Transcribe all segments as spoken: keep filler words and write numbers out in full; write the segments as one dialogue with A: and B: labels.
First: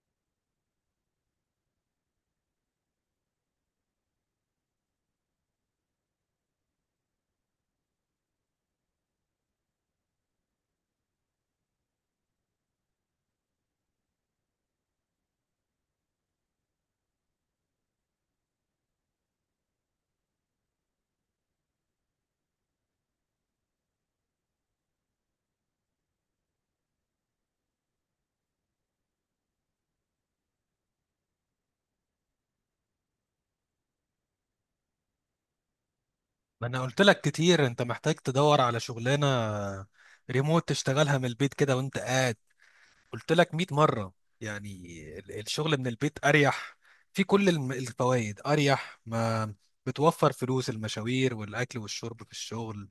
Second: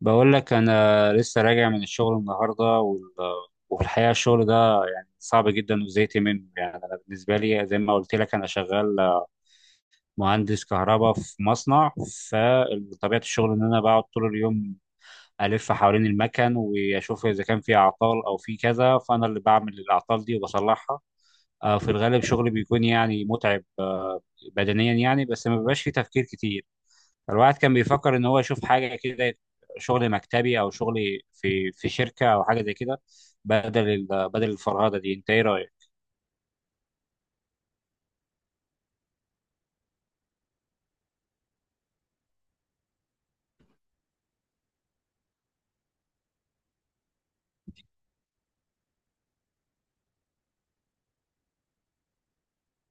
A: بقول لك انا لسه راجع من الشغل النهارده وال... وفي الحقيقه الشغل ده صعب جدا وزهقت منه. يعني انا بالنسبه لي زي ما قلت لك انا شغال مهندس كهرباء في مصنع. فطبيعه الشغل ان انا بقعد طول اليوم الف حوالين المكن واشوف اذا كان في اعطال او في كذا، فانا اللي بعمل الاعطال دي وبصلحها. آه، في الغالب شغلي بيكون يعني متعب آه، بدنيا يعني، بس ما بيبقاش فيه تفكير كتير. الواحد كان بيفكر ان هو يشوف حاجه كده، شغل مكتبي او شغل في في شركه او حاجه زي كده، بدل ال- بدل الفرهده دي. انت ايه رايك؟
B: ما انا قلت لك كتير، انت محتاج تدور على شغلانه ريموت تشتغلها من البيت كده وانت قاعد. قلت لك مية مره. يعني ال- الشغل من البيت اريح في كل الم- الفوائد. اريح ما بتوفر فلوس المشاوير والاكل والشرب في الشغل.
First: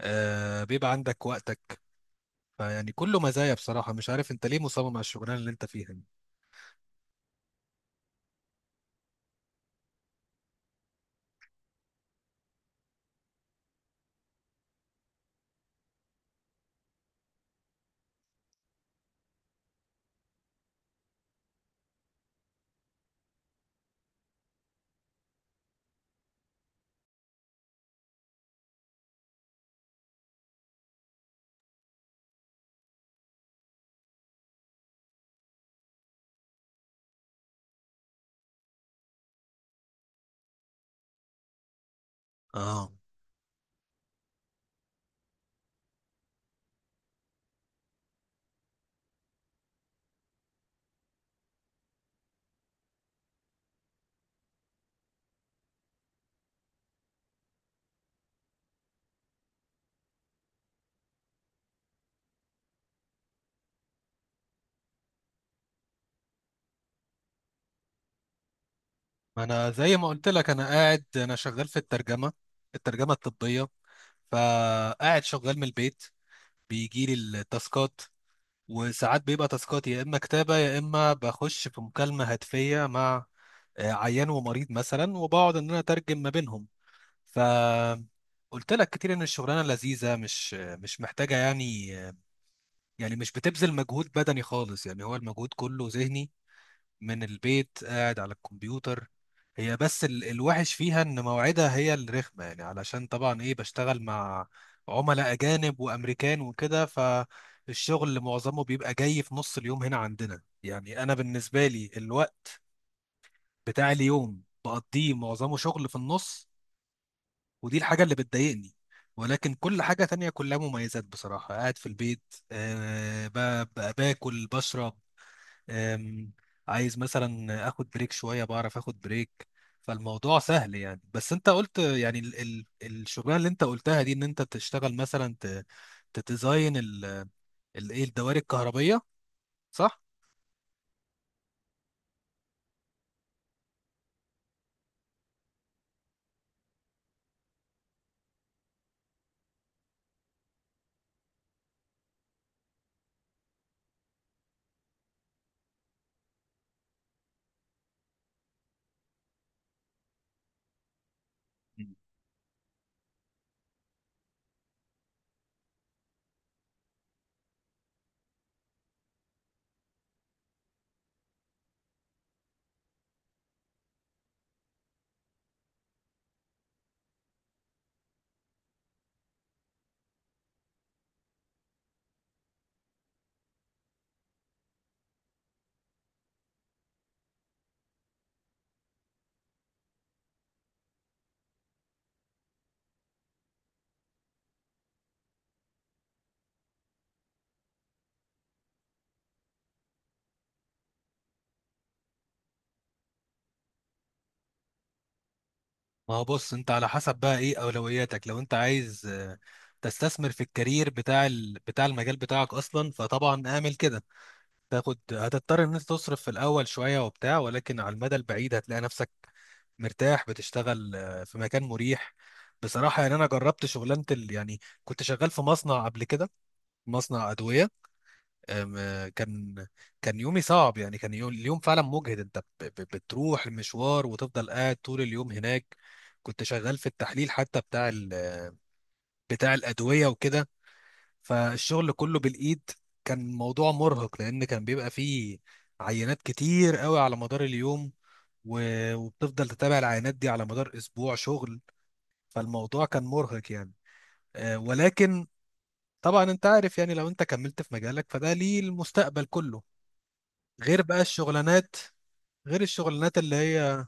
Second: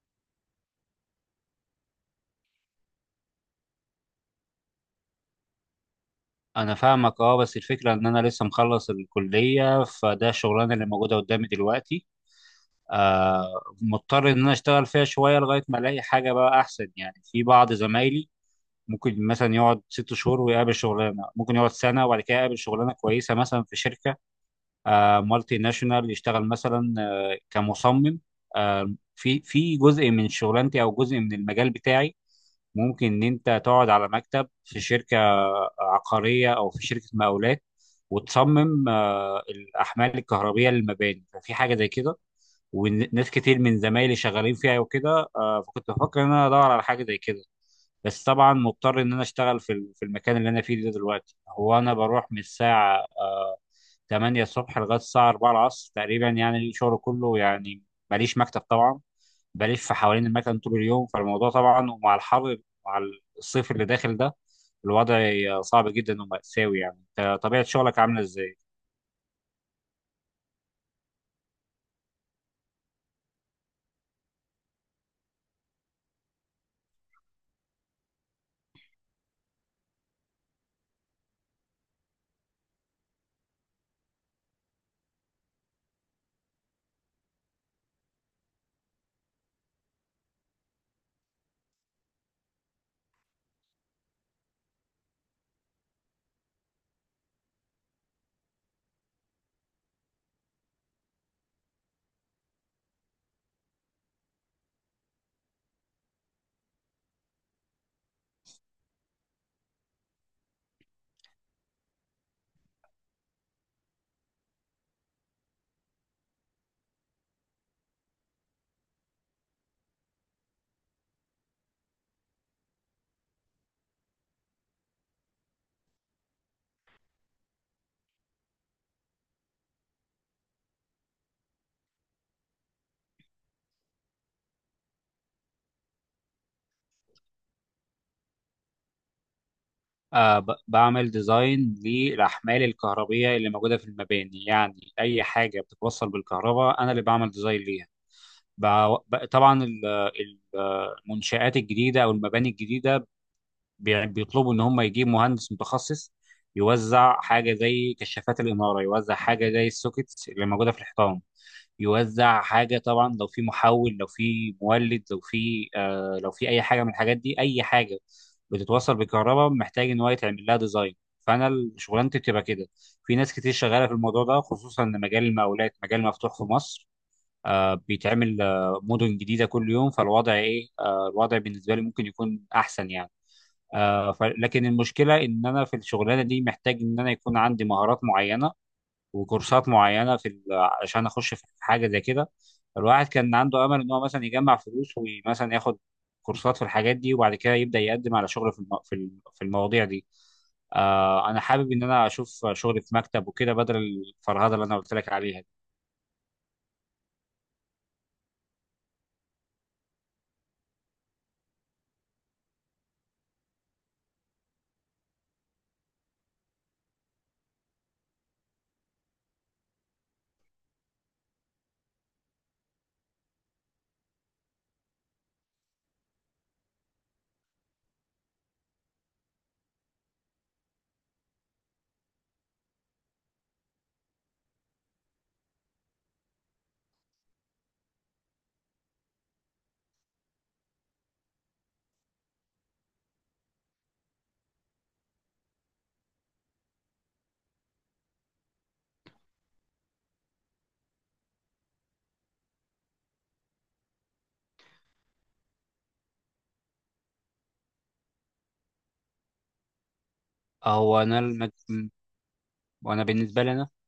B: آه بيبقى عندك وقتك. فيعني كله مزايا بصراحه، مش عارف انت ليه مصمم على الشغلانه اللي انت فيها دي.
A: انا فاهمك اه، بس الفكره ان انا لسه مخلص الكليه، فده الشغلانه اللي موجوده قدامي دلوقتي. آه، مضطر ان انا اشتغل فيها شويه لغايه ما الاقي حاجه بقى احسن. يعني في بعض زمايلي ممكن مثلا يقعد ست شهور ويقابل شغلانه، ممكن يقعد سنه وبعد كده يقابل شغلانه كويسه مثلا في شركه آه، مالتي ناشونال، يشتغل مثلا آه، كمصمم. آه، في في جزء من شغلانتي او جزء من المجال بتاعي ممكن ان انت تقعد على مكتب في شركه عقاريه او في شركه مقاولات وتصمم آه، الاحمال الكهربيه للمباني. ففي حاجه زي كده
B: اه،
A: وناس كتير من زمايلي شغالين فيها وكده آه، فكنت بفكر ان انا ادور على حاجه زي كده. بس طبعا مضطر ان انا اشتغل في ال- في المكان اللي انا فيه ده دلوقتي. هو انا بروح من الساعه آه، ثمانية الصبح لغايه الساعه أربعة العصر تقريبا. يعني الشغل كله يعني ماليش مكتب طبعا، بلف حوالين المكان طول اليوم. فالموضوع طبعا ومع الحر، مع الصيف اللي داخل ده، الوضع صعب جدا ومأساوي. يعني أنت طبيعه شغلك عامله ازاي؟
B: ما انا زي ما قلت لك انا قاعد، انا شغال في الترجمه، الترجمه الطبيه، فقاعد شغال من البيت. بيجي لي التاسكات، وساعات بيبقى تاسكات يا اما كتابه يا اما بخش في مكالمه هاتفيه مع آه، عيان ومريض مثلا، وبقعد ان انا اترجم ما بينهم. ف قلت لك كتير ان الشغلانه لذيذه، مش مش محتاجه يعني. يعني مش بتبذل مجهود بدني خالص، يعني هو المجهود كله ذهني. من البيت قاعد على الكمبيوتر. هي بس ال- الوحش فيها ان مواعيدها هي الرخمه، يعني علشان طبعا ايه بشتغل مع عملاء اجانب وامريكان وكده. فالشغل معظمه بيبقى جاي في نص اليوم هنا عندنا. يعني انا بالنسبه لي الوقت بتاع اليوم بقضيه معظمه شغل في النص، ودي الحاجه اللي بتضايقني. ولكن كل حاجة تانية كلها مميزات بصراحة. قاعد في البيت، أه، ب- ب- باكل بشرب. أم، عايز مثلا اخد بريك شويه بعرف اخد بريك. فالموضوع سهل يعني. بس انت قلت يعني ال ال الشغلانه اللي انت قلتها دي ان انت تشتغل مثلا، ت- تديزاين ال- ال- ايه الدوائر الكهربيه، صح؟
A: آه، ب- بعمل ديزاين للأحمال الكهربية اللي موجودة في المباني. يعني أي حاجة بتتوصل بالكهرباء أنا اللي بعمل ديزاين ليها. بع- ب- طبعا ال- ال- المنشآت الجديدة أو المباني الجديدة بي- بيطلبوا ان هم يجيبوا مهندس متخصص يوزع حاجه زي كشافات الاناره، يوزع حاجه زي السوكيتس اللي موجوده في الحيطان، يوزع حاجه طبعا لو في محول، لو في مولد، لو في آه، لو في اي حاجه من الحاجات دي. اي حاجه بتتوصل بالكهرباء محتاج ان هو يتعمل لها ديزاين. فانا ال- شغلانتي بتبقى كده. في ناس كتير شغاله في الموضوع ده، خصوصا ان مجال المقاولات مجال مفتوح في مصر. آه، بيتعمل آه، مدن جديده كل يوم. فالوضع ايه آه، الوضع بالنسبه لي ممكن يكون احسن يعني. آه، ف- لكن المشكله ان انا في الشغلانه دي محتاج ان انا يكون عندي مهارات معينه وكورسات معينه في ال- عشان اخش في حاجه زي كده. الواحد كان عنده امل ان هو مثلا يجمع فلوس ومثلا ياخد كورسات في الحاجات دي، وبعد كده يبدا يقدم على شغل في الم- في الم- في المواضيع دي. آه، انا حابب ان انا اشوف شغل في مكتب وكده بدل الفرهده اللي انا قلت لك عليها دي.
B: ما هو بص، انت على حسب بقى ايه اولوياتك. لو انت عايز آه، تستثمر في الكارير بتاع ال بتاع المجال بتاعك اصلا، فطبعا اعمل كده. تاخد هتضطر ان انت تصرف في الاول شويه وبتاع، ولكن على المدى البعيد هتلاقي نفسك مرتاح بتشتغل آه، في مكان مريح. بصراحه يعني انا جربت شغلانه ال... يعني كنت شغال في مصنع قبل كده، مصنع ادويه. آم، آه، كان كان يومي صعب يعني. كان يوم... اليوم فعلا مجهد. انت ب... ب... بتروح المشوار وتفضل قاعد طول اليوم هناك. كنت شغال في التحليل حتى بتاع ال... آه، بتاع الادويه وكده، فالشغل كله بالايد. كان موضوع مرهق لان كان بيبقى فيه عينات كتير قوي على مدار اليوم، و- وبتفضل تتابع العينات دي على مدار اسبوع شغل. فالموضوع كان مرهق يعني. آه، ولكن طبعا انت عارف يعني، لو انت كملت في مجالك فده ليه المستقبل كله، غير بقى
A: هو انا المج...
B: الشغلانات، غير
A: وانا
B: الشغلانات اللي
A: بالنسبه لي انا
B: هي.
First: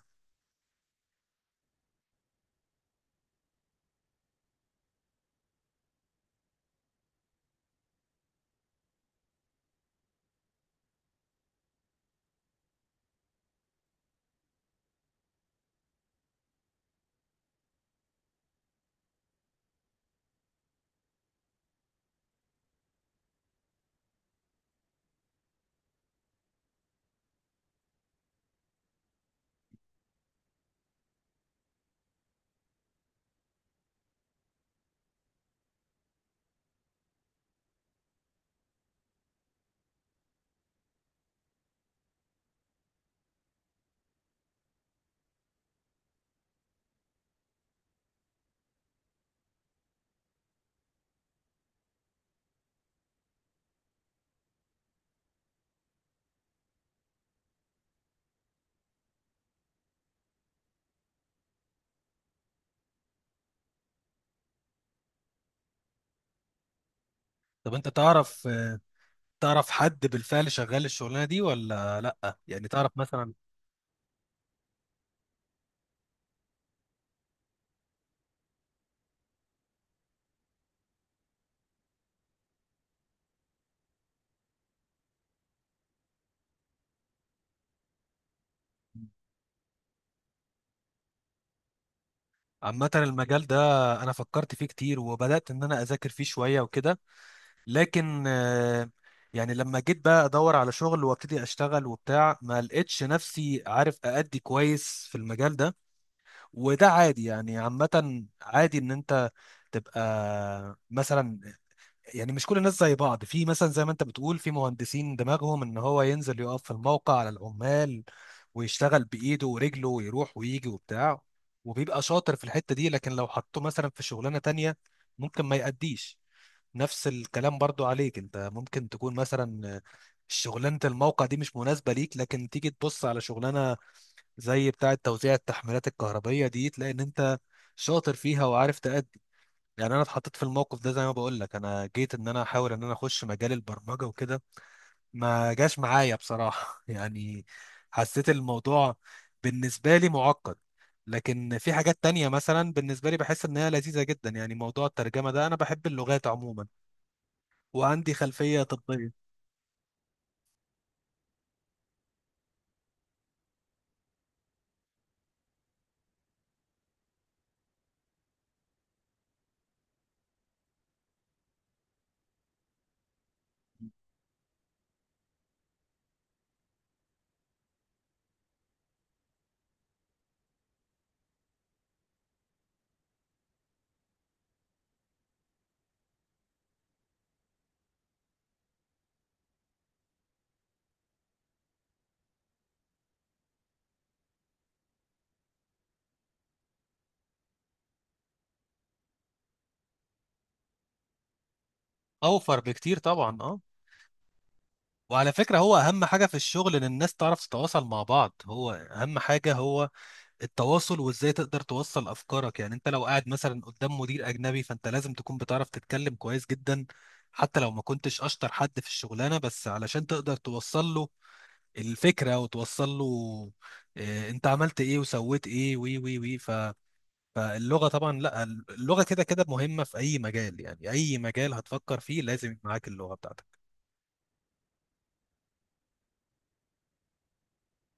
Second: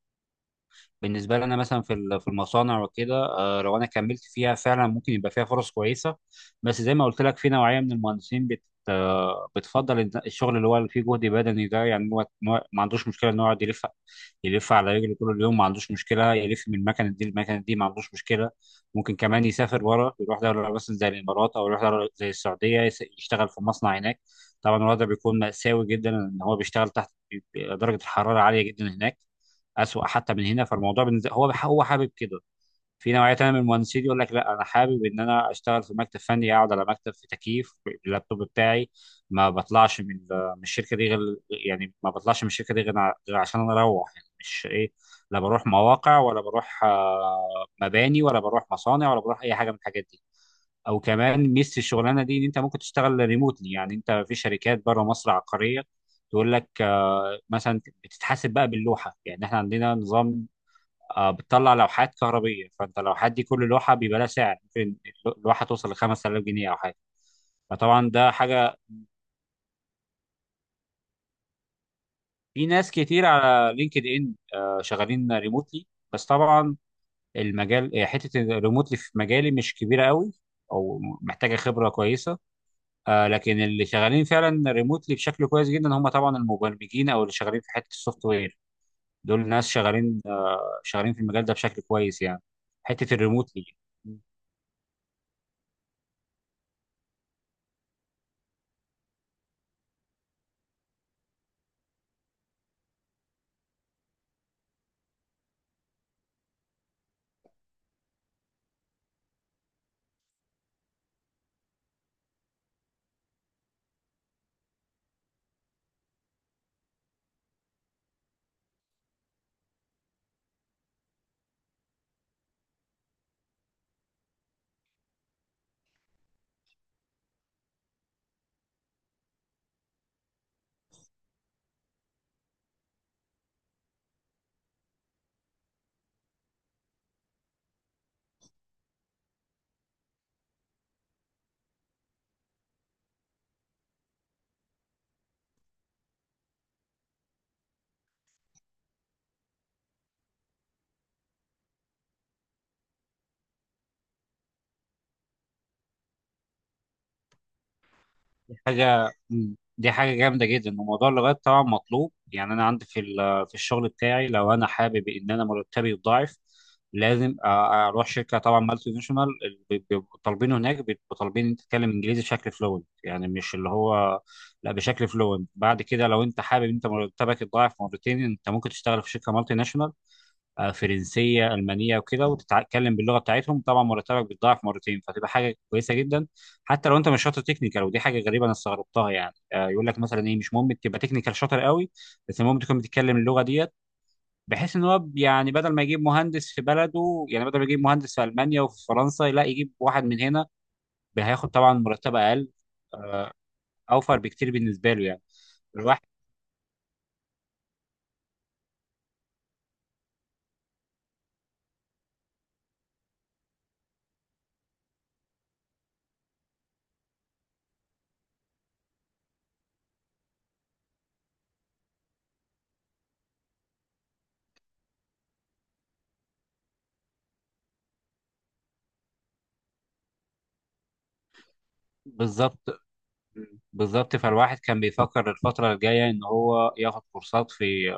A: بالنسبه لي انا مثلا في ال- في المصانع وكده آه، لو انا كملت فيها فعلا ممكن يبقى فيها فرص كويسه. بس زي ما قلت لك في نوعيه من المهندسين بت آه، بتفضل الد- الشغل اللي هو اللي فيه جهد بدني ده. يعني هو إن هو ما عندوش مشكله ان هو يقعد يلف يلف على رجله طول اليوم، ما عندوش مشكله يلف من المكنه دي للمكنه دي، ما عندوش مشكله. ممكن كمان يسافر بره، يروح دوله مثلا زي الامارات او يروح دوله زي السعوديه، يس- يشتغل في مصنع هناك. طبعا الوضع بيكون مأساوي جدا ان هو بيشتغل تحت، بيبقى درجه الحراره عاليه جدا هناك، اسوأ حتى من هنا. فالموضوع بالنسبه هو هو حابب كده. في نوعيه تانيه من المهندسين يقول لك لا انا حابب ان انا اشتغل في مكتب فني، اقعد على مكتب في تكييف، اللابتوب بتاعي، ما بطلعش من من الشركه دي غير، يعني ما بطلعش من الشركه دي غير ع- غير عشان انا اروح. يعني مش ايه، لا بروح مواقع ولا بروح آه، مباني ولا بروح مصانع ولا بروح اي حاجه من الحاجات دي. او كمان ميزه الشغلانه دي ان انت ممكن تشتغل ريموتلي. يعني انت في شركات بره مصر عقاريه تقول لك آه، مثلا بتتحاسب بقى باللوحه. يعني احنا عندنا نظام آه، بتطلع لوحات كهربيه، فانت اللوحات دي كل لوحه بيبقى لها سعر، ممكن اللوحه توصل ل خمسة آلاف جنيه او حاجه.
B: طب انت
A: فطبعا ده
B: تعرف،
A: حاجه،
B: تعرف حد بالفعل شغال الشغلانة دي ولا لا؟
A: في
B: يعني
A: ناس
B: تعرف
A: كتير
B: مثلا
A: على لينكد ان آه، شغالين ريموتلي. بس طبعا المجال، حته الريموتلي في مجالي مش كبيره قوي، او محتاجه خبره كويسه. آه، لكن اللي شغالين فعلا ريموتلي بشكل كويس جدا هم طبعا المبرمجين او اللي شغالين في حته السوفت وير. دول ناس شغالين آه، شغالين في المجال ده بشكل كويس يعني،
B: عامة
A: حته
B: المجال ده؟
A: الريموتلي.
B: أنا فكرت فيه كتير وبدأت إن أنا أذاكر فيه شوية وكده، لكن آه، يعني لما جيت بقى أدور على شغل وأبتدي أشتغل وبتاع، ما لقيتش نفسي عارف أأدي كويس في المجال ده. وده عادي يعني، عامة عادي إن أنت تبقى مثلا، يعني مش كل الناس زي بعض. في مثلا زي ما انت بتقول في مهندسين دماغهم ان هو ينزل يقف في الموقع على العمال ويشتغل بايده ورجله ويروح ويجي وبتاع، وبيبقى شاطر في الحتة دي، لكن لو حطوه مثلا في شغلانة تانية ممكن ما يأديش. نفس الكلام برضو عليك، انت ممكن تكون مثلا شغلانة الموقع دي مش مناسبة ليك، لكن تيجي تبص على شغلانة زي بتاعة توزيع التحميلات الكهربية دي تلاقي ان انت شاطر فيها وعارف تأدي. يعني انا اتحطيت في الموقف ده، زي ما بقول لك انا جيت ان انا احاول ان انا اخش مجال البرمجه وكده، ما جاش معايا بصراحه يعني. حسيت الموضوع بالنسبه لي معقد. لكن في حاجات تانية مثلا بالنسبه لي بحس ان هي لذيذه جدا، يعني موضوع الترجمه ده انا بحب اللغات عموما وعندي
A: دي
B: خلفيه طبيه.
A: حاجة مم. دي حاجة جامدة جدا. وموضوع اللغات طبعا مطلوب. يعني أنا عندي في ال- في الشغل بتاعي لو أنا حابب إن أنا مرتبي يتضاعف لازم أ- أروح شركة طبعا مالتي ناشونال اللي بي- بيبقوا طالبينه. هناك بيبقوا طالبين إن أنت تتكلم إنجليزي بشكل فلوينت. يعني مش اللي هو لا، بشكل فلوينت. بعد كده لو أنت حابب إن أنت مرتبك يتضاعف مرتين، أنت ممكن تشتغل في شركة مالتي ناشونال آه، فرنسيه، المانيه وكده، وتتكلم باللغه بتاعتهم، طبعا مرتبك بيتضاعف مرتين، فتبقى حاجه كويسه جدا حتى لو انت مش شاطر تكنيكال. ودي حاجه غريبه انا استغربتها يعني، آه، يقول لك مثلا ايه مش مهم تبقى تكنيكال شاطر قوي، بس المهم تكون بتتكلم اللغه ديت، بحيث ان هو يعني بدل ما يجيب مهندس في بلده، يعني بدل ما يجيب مهندس في المانيا وفي فرنسا، لا يجيب واحد من هنا، هياخد طبعا مرتب اقل،
B: اوفر بكتير طبعا، اه.
A: اوفر بكتير بالنسبه له يعني.
B: وعلى فكره هو اهم
A: الواحد
B: حاجه في الشغل ان الناس تعرف تتواصل مع بعض، هو اهم حاجه هو التواصل وازاي تقدر توصل افكارك. يعني انت لو قاعد مثلا قدام مدير اجنبي، فانت لازم تكون بتعرف تتكلم كويس جدا حتى لو ما كنتش اشطر حد في الشغلانه، بس علشان تقدر توصل له الفكره، وتوصل له آه، انت عملت ايه وسويت ايه وي وي وي ف فاللغه طبعا، لا، اللغه كده كده مهمه في اي مجال. يعني اي مجال هتفكر فيه لازم يبقى
A: بالظبط،
B: معاك اللغه بتاعتك.
A: بالظبط، فالواحد كان بيفكر الفترة الجاية إن هو ياخد كورسات في،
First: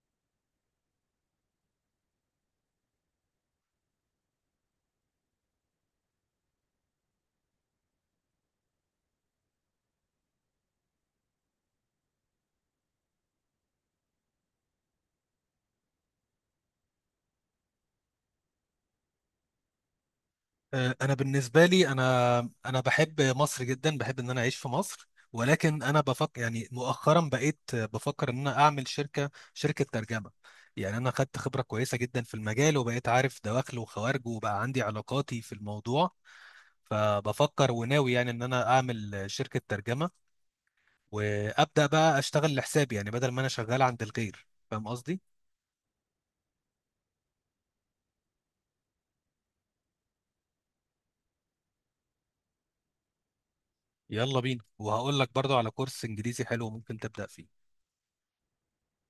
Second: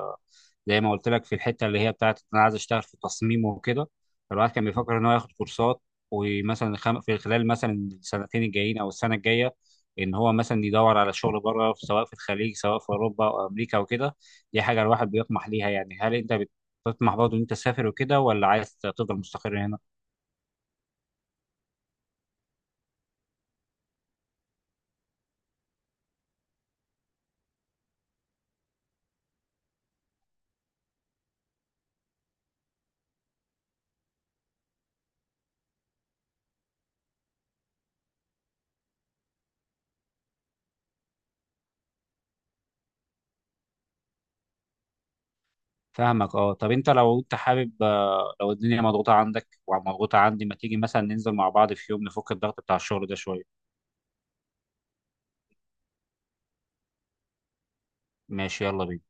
A: زي ما قلت لك في الحته اللي هي بتاعت إن انا عايز اشتغل في التصميم وكده. فالواحد كان بيفكر ان هو ياخد كورسات ومثلا خم... في خلال مثلا السنتين الجايين او السنه الجايه ان هو مثلا يدور على شغل بره، سواء في الخليج سواء في اوروبا او امريكا وكده. دي حاجه الواحد بيطمح ليها. يعني هل انت بتطمح برضه ان انت تسافر وكده، ولا عايز تفضل مستقر هنا؟
B: آه، انا بالنسبه لي انا انا بحب مصر جدا، بحب ان انا اعيش في مصر. ولكن انا بفكر يعني مؤخرا بقيت آه، بفكر ان انا اعمل شركه، شركه ترجمه. يعني انا خدت خبره كويسه جدا في المجال وبقيت عارف دواخله وخوارجه وبقى عندي علاقاتي في الموضوع. فبفكر وناوي يعني ان انا اعمل آه، شركه ترجمه، وابدا بقى اشتغل لحسابي، يعني بدل ما انا شغال عند الغير، فاهم قصدي؟
A: فاهمك اه، طب انت لو انت حابب آه، لو الدنيا مضغوطه عندك ومضغوطه عندي، ما تيجي مثلا ننزل مع بعض في يوم نفك الضغط بتاع الشغل ده شويه؟
B: يلا بينا، وهقول لك برضو على كورس انجليزي حلو ممكن تبدا فيه.
A: ماشي، يلا بينا.